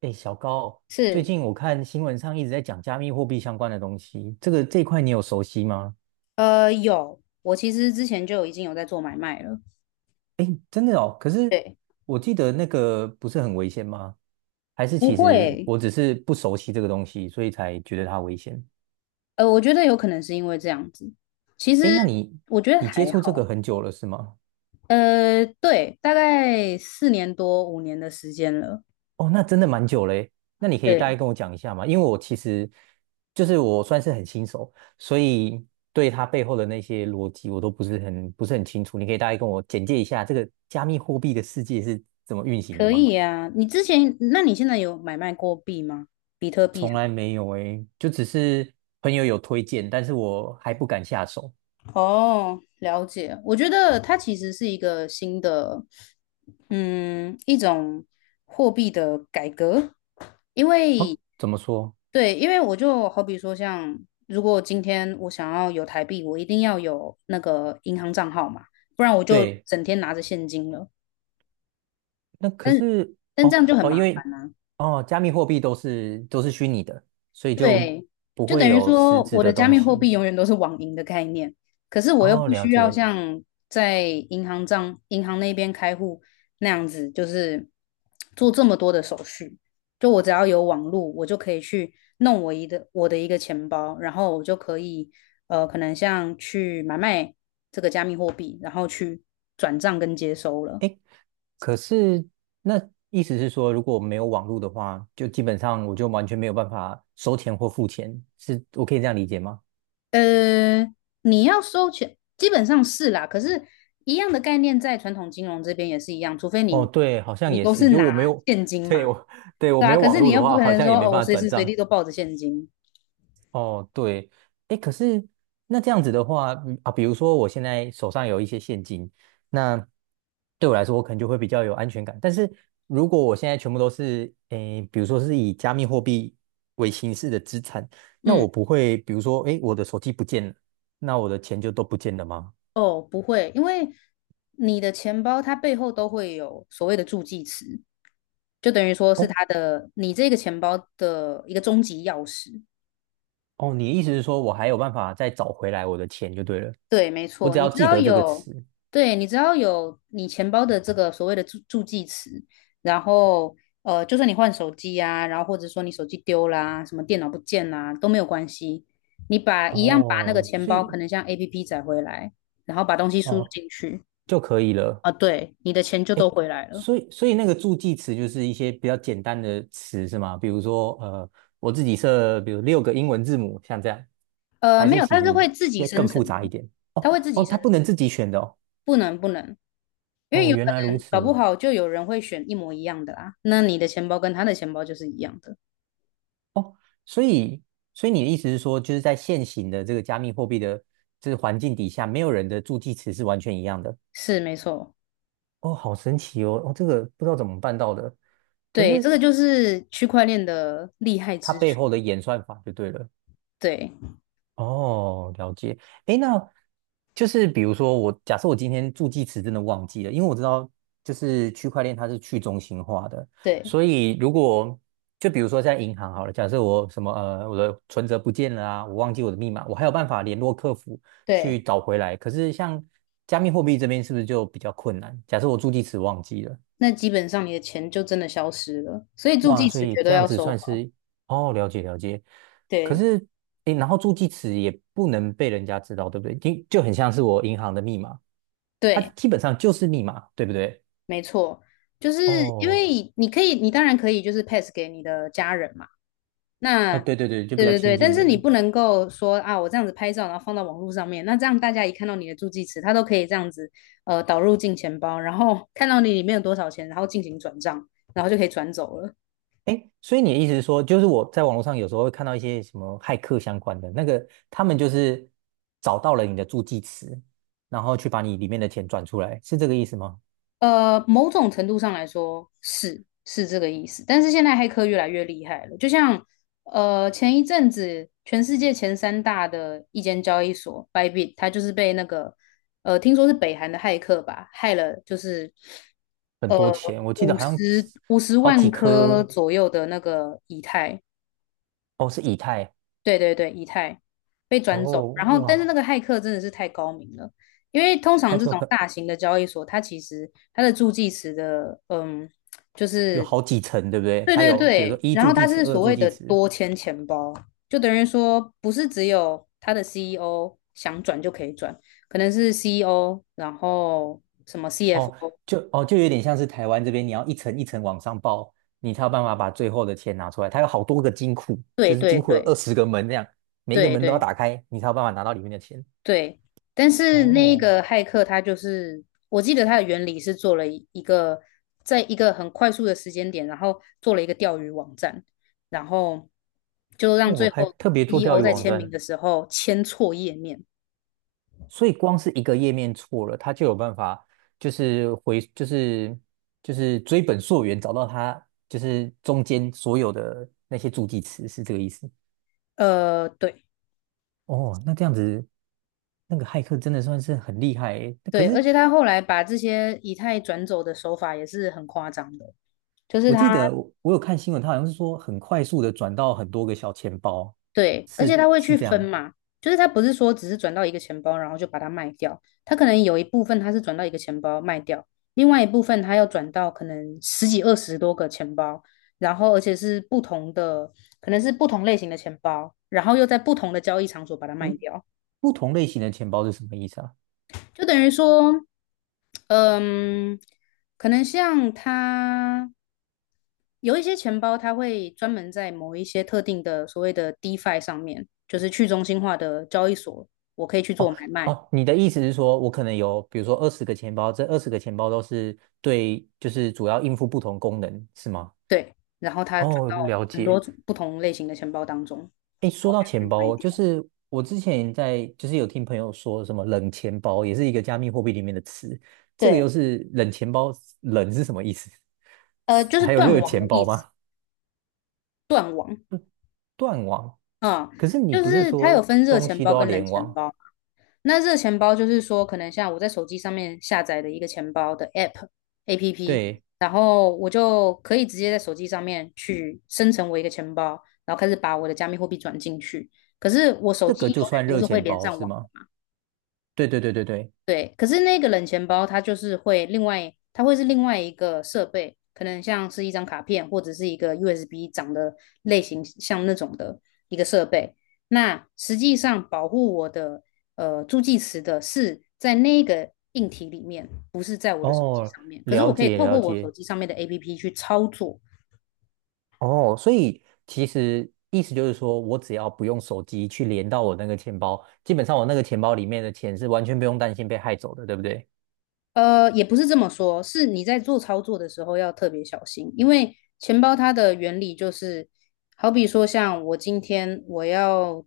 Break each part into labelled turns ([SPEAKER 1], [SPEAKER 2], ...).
[SPEAKER 1] 哎，小高，最
[SPEAKER 2] 是，
[SPEAKER 1] 近我看新闻上一直在讲加密货币相关的东西，这一块你有熟悉吗？
[SPEAKER 2] 有，我其实之前就已经有在做买卖了。
[SPEAKER 1] 哎，真的哦，可是
[SPEAKER 2] 对，
[SPEAKER 1] 我记得那个不是很危险吗？还是
[SPEAKER 2] 不
[SPEAKER 1] 其实
[SPEAKER 2] 会，
[SPEAKER 1] 我只是不熟悉这个东西，所以才觉得它危险？
[SPEAKER 2] 我觉得有可能是因为这样子。其实
[SPEAKER 1] 哎，那你
[SPEAKER 2] 我觉得
[SPEAKER 1] 接
[SPEAKER 2] 还
[SPEAKER 1] 触这个
[SPEAKER 2] 好。
[SPEAKER 1] 很久了是吗？
[SPEAKER 2] 对，大概4年多5年的时间了。
[SPEAKER 1] 哦，那真的蛮久嘞。那你可以大
[SPEAKER 2] 对，
[SPEAKER 1] 概跟我讲一下吗？因为我其实就是我算是很新手，所以对它背后的那些逻辑我都不是很清楚。你可以大概跟我简介一下这个加密货币的世界是怎么运行的
[SPEAKER 2] 可
[SPEAKER 1] 吗？
[SPEAKER 2] 以啊。你之前，那你现在有买卖过币吗？比特币？
[SPEAKER 1] 从来没有诶，就只是朋友有推荐，但是我还不敢下手。
[SPEAKER 2] 哦，了解。我觉得它其实是一个新的，一种货币的改革。因为
[SPEAKER 1] 哦，怎么说？
[SPEAKER 2] 对，因为我就好比说像，如果今天我想要有台币，我一定要有那个银行账号嘛，不然我就
[SPEAKER 1] 对，
[SPEAKER 2] 整天拿着现金了。
[SPEAKER 1] 那可
[SPEAKER 2] 但
[SPEAKER 1] 是
[SPEAKER 2] 但这
[SPEAKER 1] 哦
[SPEAKER 2] 样就很
[SPEAKER 1] 哦，
[SPEAKER 2] 麻。
[SPEAKER 1] 因为哦，加密货币都是虚拟的，所以就
[SPEAKER 2] 对，
[SPEAKER 1] 不
[SPEAKER 2] 就
[SPEAKER 1] 会
[SPEAKER 2] 等于
[SPEAKER 1] 有
[SPEAKER 2] 说
[SPEAKER 1] 实质
[SPEAKER 2] 我的
[SPEAKER 1] 的
[SPEAKER 2] 加
[SPEAKER 1] 东
[SPEAKER 2] 密货
[SPEAKER 1] 西。
[SPEAKER 2] 币永远都是网银的概念，可是我又
[SPEAKER 1] 哦，
[SPEAKER 2] 不
[SPEAKER 1] 了
[SPEAKER 2] 需要
[SPEAKER 1] 解。
[SPEAKER 2] 像在银行那边开户那样子，就是做这么多的手续。就我只要有网络，我就可以去弄我的一个钱包，然后我就可以可能像去买卖这个加密货币，然后去转账跟接收了。
[SPEAKER 1] 哎，可是那意思是说，如果没有网络的话，就基本上我就完全没有办法收钱或付钱，是我可以这样理解吗？
[SPEAKER 2] 呃，你要收钱，基本上是啦。可是，一样的概念在传统金融这边也是一样，除非
[SPEAKER 1] 哦，
[SPEAKER 2] 你
[SPEAKER 1] 对，好像也
[SPEAKER 2] 都
[SPEAKER 1] 是，
[SPEAKER 2] 是
[SPEAKER 1] 就我
[SPEAKER 2] 拿
[SPEAKER 1] 没有，
[SPEAKER 2] 现 金
[SPEAKER 1] 对，
[SPEAKER 2] 嘛，
[SPEAKER 1] 我，对，我
[SPEAKER 2] 对
[SPEAKER 1] 没
[SPEAKER 2] 啊。
[SPEAKER 1] 有
[SPEAKER 2] 可
[SPEAKER 1] 网
[SPEAKER 2] 是哦你
[SPEAKER 1] 络的
[SPEAKER 2] 又不
[SPEAKER 1] 话，
[SPEAKER 2] 可
[SPEAKER 1] 好
[SPEAKER 2] 能
[SPEAKER 1] 像
[SPEAKER 2] 说
[SPEAKER 1] 也没
[SPEAKER 2] 哦，我
[SPEAKER 1] 办法
[SPEAKER 2] 随
[SPEAKER 1] 转
[SPEAKER 2] 时随
[SPEAKER 1] 账。
[SPEAKER 2] 地都抱着现金。
[SPEAKER 1] 哦，对，哎，可是那这样子的话，嗯啊，比如说我现在手上有一些现金，那对我来说，我可能就会比较有安全感。但是如果我现在全部都是，诶，比如说是以加密货币为形式的资产，那
[SPEAKER 2] 嗯。
[SPEAKER 1] 我不会，比如说，诶，我的手机不见了，那我的钱就都不见了吗？
[SPEAKER 2] 哦，不会，因为你的钱包它背后都会有所谓的助记词，就等于说是
[SPEAKER 1] 哦
[SPEAKER 2] 它的你这个钱包的一个终极钥匙。
[SPEAKER 1] 哦，你的意思是说我还有办法再找回来我的钱就对了，
[SPEAKER 2] 对，没
[SPEAKER 1] 我
[SPEAKER 2] 错，
[SPEAKER 1] 只
[SPEAKER 2] 你
[SPEAKER 1] 要
[SPEAKER 2] 只
[SPEAKER 1] 记
[SPEAKER 2] 要
[SPEAKER 1] 得这个
[SPEAKER 2] 有，
[SPEAKER 1] 词，
[SPEAKER 2] 对，你只要有你钱包的这个所谓的助记词，然后就算你换手机啊，然后或者说你手机丢啦、什么电脑不见啦、都没有关系，一样把那个
[SPEAKER 1] 哦，
[SPEAKER 2] 钱
[SPEAKER 1] 所
[SPEAKER 2] 包可
[SPEAKER 1] 以
[SPEAKER 2] 能像 APP 载回来，然后把东西输入
[SPEAKER 1] 哦
[SPEAKER 2] 进去
[SPEAKER 1] 就可以了。
[SPEAKER 2] 啊，对，你的钱就
[SPEAKER 1] 哎，
[SPEAKER 2] 都回来了。
[SPEAKER 1] 所以那个助记词就是一些比较简单的词是吗？比如说，我自己设，比如六个英文字母，像这样，还
[SPEAKER 2] 没
[SPEAKER 1] 是
[SPEAKER 2] 有，
[SPEAKER 1] 其
[SPEAKER 2] 它是
[SPEAKER 1] 实
[SPEAKER 2] 会自己
[SPEAKER 1] 要
[SPEAKER 2] 生
[SPEAKER 1] 更
[SPEAKER 2] 成
[SPEAKER 1] 复杂一
[SPEAKER 2] 的，
[SPEAKER 1] 点？哦
[SPEAKER 2] 它会自己
[SPEAKER 1] 哦，它
[SPEAKER 2] 生
[SPEAKER 1] 不
[SPEAKER 2] 成，
[SPEAKER 1] 能自己选的哦。
[SPEAKER 2] 不能不能，因为
[SPEAKER 1] 哦，
[SPEAKER 2] 有可
[SPEAKER 1] 原来如
[SPEAKER 2] 能搞不
[SPEAKER 1] 此。
[SPEAKER 2] 好就有人会选一模一样的啦，那你的钱包跟他的钱包就是一样的。
[SPEAKER 1] 哦，所以所以你的意思是说，就是在现行的这个加密货币的这个环境底下，没有人的助记词是完全一样的。
[SPEAKER 2] 是没错，
[SPEAKER 1] 哦，好神奇哦！哦，这个不知道怎么办到的，可
[SPEAKER 2] 对，这
[SPEAKER 1] 是
[SPEAKER 2] 个就是区块链的厉害
[SPEAKER 1] 它
[SPEAKER 2] 之
[SPEAKER 1] 背
[SPEAKER 2] 处。
[SPEAKER 1] 后的演算法就对了。
[SPEAKER 2] 对，
[SPEAKER 1] 哦，了解。诶，那就是比如说我，假设我今天助记词真的忘记了，因为我知道就是区块链它是去中心化的，
[SPEAKER 2] 对，
[SPEAKER 1] 所以如果就比如说在银行好了，假设我什么我的存折不见了啊，我忘记我的密码，我还有办法联络客服去
[SPEAKER 2] 对，
[SPEAKER 1] 找回来。可是像加密货币这边是不是就比较困难？假设我助记词忘记了。
[SPEAKER 2] 那基本上你的钱就真的消失了，所以助
[SPEAKER 1] 哇，
[SPEAKER 2] 记
[SPEAKER 1] 所
[SPEAKER 2] 词
[SPEAKER 1] 以
[SPEAKER 2] 绝
[SPEAKER 1] 这
[SPEAKER 2] 对
[SPEAKER 1] 样
[SPEAKER 2] 要
[SPEAKER 1] 子
[SPEAKER 2] 收
[SPEAKER 1] 算
[SPEAKER 2] 好。
[SPEAKER 1] 是哦，了解了解。可
[SPEAKER 2] 对，
[SPEAKER 1] 是，诶，然后助记词也不能被人家知道，对不对？就很像是我银行的密码，它
[SPEAKER 2] 对，
[SPEAKER 1] 基本上就是密码，对不对？
[SPEAKER 2] 没错，就是因
[SPEAKER 1] 哦，
[SPEAKER 2] 为你可以，你当然可以就是 pass 给你的家人嘛。
[SPEAKER 1] 啊，
[SPEAKER 2] 那
[SPEAKER 1] 对对对，就比
[SPEAKER 2] 对
[SPEAKER 1] 较
[SPEAKER 2] 对
[SPEAKER 1] 亲
[SPEAKER 2] 对，但
[SPEAKER 1] 近
[SPEAKER 2] 是
[SPEAKER 1] 的
[SPEAKER 2] 你
[SPEAKER 1] 人。
[SPEAKER 2] 不能够说啊，我这样子拍照，然后放到网络上面，那这样大家一看到你的助记词，他都可以这样子导入进钱包，然后看到你里面有多少钱，然后进行转账，然后就可以转走了。
[SPEAKER 1] 诶，所以你的意思是说，就是我在网络上有时候会看到一些什么骇客相关的那个，他们就是找到了你的助记词，然后去把你里面的钱转出来，是这个意思吗？
[SPEAKER 2] 某种程度上来说是这个意思，但是现在黑客越来越厉害了，就像前一阵子全世界前三大的一间交易所 Bybit,它就是被那个听说是北韩的骇客吧，害了就是
[SPEAKER 1] 很
[SPEAKER 2] 呃
[SPEAKER 1] 多钱，我记得
[SPEAKER 2] 五
[SPEAKER 1] 好像几
[SPEAKER 2] 十五十
[SPEAKER 1] 好
[SPEAKER 2] 万
[SPEAKER 1] 几
[SPEAKER 2] 颗
[SPEAKER 1] 颗，
[SPEAKER 2] 左右的那个以太，
[SPEAKER 1] 哦，是以太。
[SPEAKER 2] 对对对，以太被转走，
[SPEAKER 1] 哦，
[SPEAKER 2] 然后但是
[SPEAKER 1] 哇，
[SPEAKER 2] 那个骇客真的是太高明了，因为通
[SPEAKER 1] 它
[SPEAKER 2] 常这
[SPEAKER 1] 就
[SPEAKER 2] 种
[SPEAKER 1] 很
[SPEAKER 2] 大型的交易所，它其实它的助记词的，就
[SPEAKER 1] 有
[SPEAKER 2] 是
[SPEAKER 1] 好几层，对不对？
[SPEAKER 2] 对
[SPEAKER 1] 它
[SPEAKER 2] 对
[SPEAKER 1] 有比如说
[SPEAKER 2] 对，
[SPEAKER 1] 一
[SPEAKER 2] 然后
[SPEAKER 1] 助
[SPEAKER 2] 它
[SPEAKER 1] 记词、
[SPEAKER 2] 是
[SPEAKER 1] 二
[SPEAKER 2] 所
[SPEAKER 1] 助
[SPEAKER 2] 谓
[SPEAKER 1] 记
[SPEAKER 2] 的
[SPEAKER 1] 词，
[SPEAKER 2] 多签钱包，就等于说不是只有它的 CEO 想转就可以转，可能是 CEO,然后什么
[SPEAKER 1] 哦，
[SPEAKER 2] CFO,
[SPEAKER 1] 就哦就有点像是台湾这边，你要一层一层往上报，你才有办法把最后的钱拿出来。它有好多个金库，
[SPEAKER 2] 对
[SPEAKER 1] 就是
[SPEAKER 2] 对
[SPEAKER 1] 金库有
[SPEAKER 2] 对
[SPEAKER 1] 二十个门这样，每一个
[SPEAKER 2] 对
[SPEAKER 1] 门都要
[SPEAKER 2] 对，
[SPEAKER 1] 打开，你才有办法拿到里面的钱。
[SPEAKER 2] 对，但是那
[SPEAKER 1] 哦，
[SPEAKER 2] 个骇客他就是，我记得他的原理是做了一个，在一个很快速的时间点，然后做了一个钓鱼网站，然后就让
[SPEAKER 1] 我
[SPEAKER 2] 最
[SPEAKER 1] 还
[SPEAKER 2] 后
[SPEAKER 1] 特别做钓
[SPEAKER 2] CEO
[SPEAKER 1] 鱼
[SPEAKER 2] 在
[SPEAKER 1] 网
[SPEAKER 2] 签名
[SPEAKER 1] 站，
[SPEAKER 2] 的时候签错页面。
[SPEAKER 1] 所以光是一个页面错了，它就有办法就是回就是就是追本溯源，找到它就是中间所有的那些助记词，是这个意思。
[SPEAKER 2] 对
[SPEAKER 1] 哦，那这样子，那个骇客真的算是很厉害诶。可
[SPEAKER 2] 对，而
[SPEAKER 1] 是
[SPEAKER 2] 且他后来把这些以太转走的手法也是很夸张的，就是
[SPEAKER 1] 我记
[SPEAKER 2] 他
[SPEAKER 1] 得我有看新闻，他好像是说很快速的转到很多个小钱包，
[SPEAKER 2] 对，而且
[SPEAKER 1] 是
[SPEAKER 2] 他会
[SPEAKER 1] 是
[SPEAKER 2] 去
[SPEAKER 1] 这
[SPEAKER 2] 分
[SPEAKER 1] 样。
[SPEAKER 2] 嘛，就是他不是说只是转到一个钱包，然后就把它卖掉，他可能有一部分他是转到一个钱包卖掉，另外一部分他要转到可能十几二十多个钱包，然后而且是不同的，可能是不同类型的钱包，然后又在不同的交易场所把它卖
[SPEAKER 1] 咦，
[SPEAKER 2] 掉，
[SPEAKER 1] 不同类型的钱包是什么意思啊？
[SPEAKER 2] 就等于说，嗯，可能像他。有一些钱包它会专门在某一些特定的所谓的 DeFi 上面，就是去中心化的交易所，我可以去做
[SPEAKER 1] 哦
[SPEAKER 2] 买卖，
[SPEAKER 1] 哦，你的意思是说我可能有，比如说二十个钱包，这二十个钱包都是对，就是主要应付不同功能，是吗？
[SPEAKER 2] 对，然后它转
[SPEAKER 1] 哦，
[SPEAKER 2] 到
[SPEAKER 1] 了
[SPEAKER 2] 很多
[SPEAKER 1] 解。
[SPEAKER 2] 不同类型的钱包当中
[SPEAKER 1] 哎，说到钱
[SPEAKER 2] 去卖
[SPEAKER 1] 包，就
[SPEAKER 2] 掉，
[SPEAKER 1] 是我之前就是有听朋友说什么冷钱包，也是一个加密货币里面的词。这个又
[SPEAKER 2] 对，
[SPEAKER 1] 是冷钱包，冷是什么意思？
[SPEAKER 2] 就 是
[SPEAKER 1] 还有
[SPEAKER 2] 断
[SPEAKER 1] 热
[SPEAKER 2] 网的
[SPEAKER 1] 钱
[SPEAKER 2] 意
[SPEAKER 1] 包
[SPEAKER 2] 思，
[SPEAKER 1] 吗？
[SPEAKER 2] 断网
[SPEAKER 1] 断网。
[SPEAKER 2] 啊，
[SPEAKER 1] 可是你
[SPEAKER 2] 就
[SPEAKER 1] 不是
[SPEAKER 2] 是它有
[SPEAKER 1] 说
[SPEAKER 2] 分热
[SPEAKER 1] 东
[SPEAKER 2] 钱
[SPEAKER 1] 西
[SPEAKER 2] 包
[SPEAKER 1] 都要
[SPEAKER 2] 跟冷
[SPEAKER 1] 联
[SPEAKER 2] 钱
[SPEAKER 1] 网？
[SPEAKER 2] 包，那这个钱包就是说，可能像我在手机上面下载的一个钱包的 APP，
[SPEAKER 1] 对，
[SPEAKER 2] 然后我就可以直接在手机上面去生成我一个钱包，然后开始把我的加密货币转进去。可是我手
[SPEAKER 1] 这
[SPEAKER 2] 机
[SPEAKER 1] 个
[SPEAKER 2] 永
[SPEAKER 1] 就算
[SPEAKER 2] 远都
[SPEAKER 1] 热
[SPEAKER 2] 是会
[SPEAKER 1] 钱
[SPEAKER 2] 连
[SPEAKER 1] 包
[SPEAKER 2] 上
[SPEAKER 1] 是
[SPEAKER 2] 网。
[SPEAKER 1] 吗？对对对对对。
[SPEAKER 2] 对，可是那个冷钱包它就是会另外，它会是另外一个设备，可能像是一张卡片或者是一个 USB 长的类型像那种的一个设备。那实际上保护我的助记词的是在那个硬体里面，不是在我的手机
[SPEAKER 1] 哦，
[SPEAKER 2] 上面。可是我
[SPEAKER 1] 了
[SPEAKER 2] 可以
[SPEAKER 1] 解
[SPEAKER 2] 透
[SPEAKER 1] 了
[SPEAKER 2] 过我手
[SPEAKER 1] 解。
[SPEAKER 2] 机上面的 APP 去操作。
[SPEAKER 1] 哦，所以其实意思就是说，我只要不用手机去连到我那个钱包，基本上我那个钱包里面的钱是完全不用担心被害走的，对不对？
[SPEAKER 2] 也不是这么说，是你在做操作的时候要特别小心，因为钱包它的原理就是，好比说像我今天我要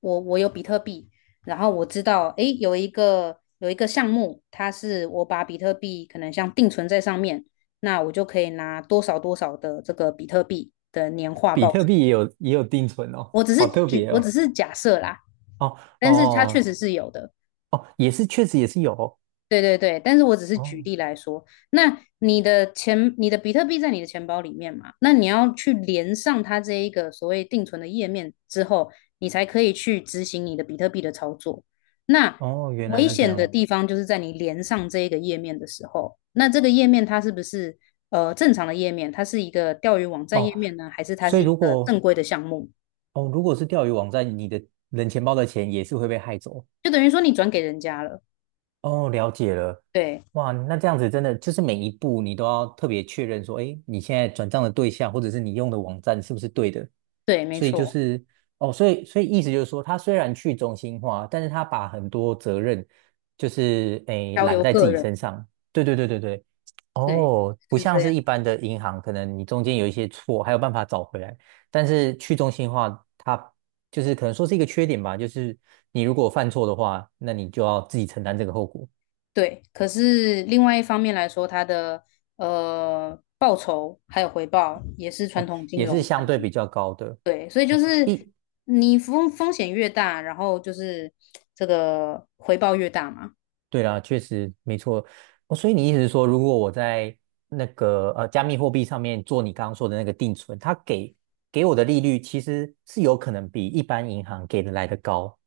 [SPEAKER 2] 我我有比特币，然后我知道诶有一个有一个项目，它是我把比特币可能像定存在上面，那我就可以拿多少多少的这个比特币的年化
[SPEAKER 1] 比
[SPEAKER 2] 报
[SPEAKER 1] 特币
[SPEAKER 2] 酬。
[SPEAKER 1] 也有定存哦，好特别
[SPEAKER 2] 我只
[SPEAKER 1] 哦。
[SPEAKER 2] 是假设啦，
[SPEAKER 1] 哦
[SPEAKER 2] 但是它确
[SPEAKER 1] 哦
[SPEAKER 2] 实是有的。
[SPEAKER 1] 哦，也是，确实也是有哦
[SPEAKER 2] 对对对，但是我只是举
[SPEAKER 1] 哦，
[SPEAKER 2] 例来说，那你的钱，你的比特币在你的钱包里面嘛，那你要去连上它这一个所谓定存的页面之后，你才可以去执行你的比特币的操作。那
[SPEAKER 1] 哦原
[SPEAKER 2] 危
[SPEAKER 1] 来
[SPEAKER 2] 难
[SPEAKER 1] 是这
[SPEAKER 2] 险的
[SPEAKER 1] 样
[SPEAKER 2] 地方就是在你连上这一个页面的时候，那这个页面它是不是正常的页面？它是一个钓鱼网站页
[SPEAKER 1] 哦。
[SPEAKER 2] 面呢，还是它
[SPEAKER 1] 所
[SPEAKER 2] 是
[SPEAKER 1] 以
[SPEAKER 2] 一
[SPEAKER 1] 如
[SPEAKER 2] 个
[SPEAKER 1] 果
[SPEAKER 2] 正规的项目？
[SPEAKER 1] 哦如果是钓鱼网站，你的冷钱包的钱也是会被害走
[SPEAKER 2] 就等于说你转给人家了。
[SPEAKER 1] 哦，了解了。
[SPEAKER 2] 对
[SPEAKER 1] 哇，那这样子真的就是每一步你都要特别确认说，哎，你现在转账的对象或者是你用的网站是不是对的？
[SPEAKER 2] 对，没
[SPEAKER 1] 所以就
[SPEAKER 2] 错，
[SPEAKER 1] 是哦，所以意思就是说，他虽然去中心化，但是他把很多责任就是诶
[SPEAKER 2] 交
[SPEAKER 1] 揽
[SPEAKER 2] 由
[SPEAKER 1] 在自
[SPEAKER 2] 个
[SPEAKER 1] 己
[SPEAKER 2] 人，
[SPEAKER 1] 身上。对对对对对，
[SPEAKER 2] 对，
[SPEAKER 1] 哦，不
[SPEAKER 2] 是
[SPEAKER 1] 像
[SPEAKER 2] 这
[SPEAKER 1] 是
[SPEAKER 2] 样。
[SPEAKER 1] 一般的银行，可能你中间有一些错，还有办法找回来。但是去中心化，它就是可能说是一个缺点吧，就是你如果犯错的话，那你就要自己承担这个后果。
[SPEAKER 2] 对，可是另外一方面来说，它的报酬还有回报也是传
[SPEAKER 1] 哦，
[SPEAKER 2] 统金
[SPEAKER 1] 也
[SPEAKER 2] 融
[SPEAKER 1] 是
[SPEAKER 2] 很
[SPEAKER 1] 相对比较高的。
[SPEAKER 2] 对，所以就
[SPEAKER 1] 哦，
[SPEAKER 2] 是
[SPEAKER 1] 一，
[SPEAKER 2] 你风险越大，然后就是这个回报越大嘛，
[SPEAKER 1] 对啦，确实没错。哦，所以你意思是说，如果我在那个加密货币上面做你刚刚说的那个定存，它给我的利率其实是有可能比一般银行给的来的高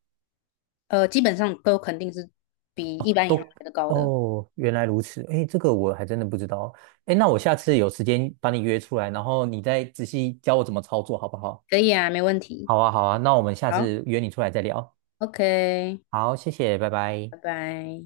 [SPEAKER 2] 基本上都肯定是比
[SPEAKER 1] 哦，
[SPEAKER 2] 一般银行
[SPEAKER 1] 都
[SPEAKER 2] 来的高的。
[SPEAKER 1] 哦，原来如此。哎，这个我还真的不知道。哎，那我下次有时间把你约出来，然后你再仔细教我怎么操作，好不好？
[SPEAKER 2] 可以啊，没问题。
[SPEAKER 1] 好啊，好啊，那我们下
[SPEAKER 2] 好
[SPEAKER 1] 次约你出来再聊。
[SPEAKER 2] ，OK,
[SPEAKER 1] 好，谢谢，拜拜。
[SPEAKER 2] 拜拜。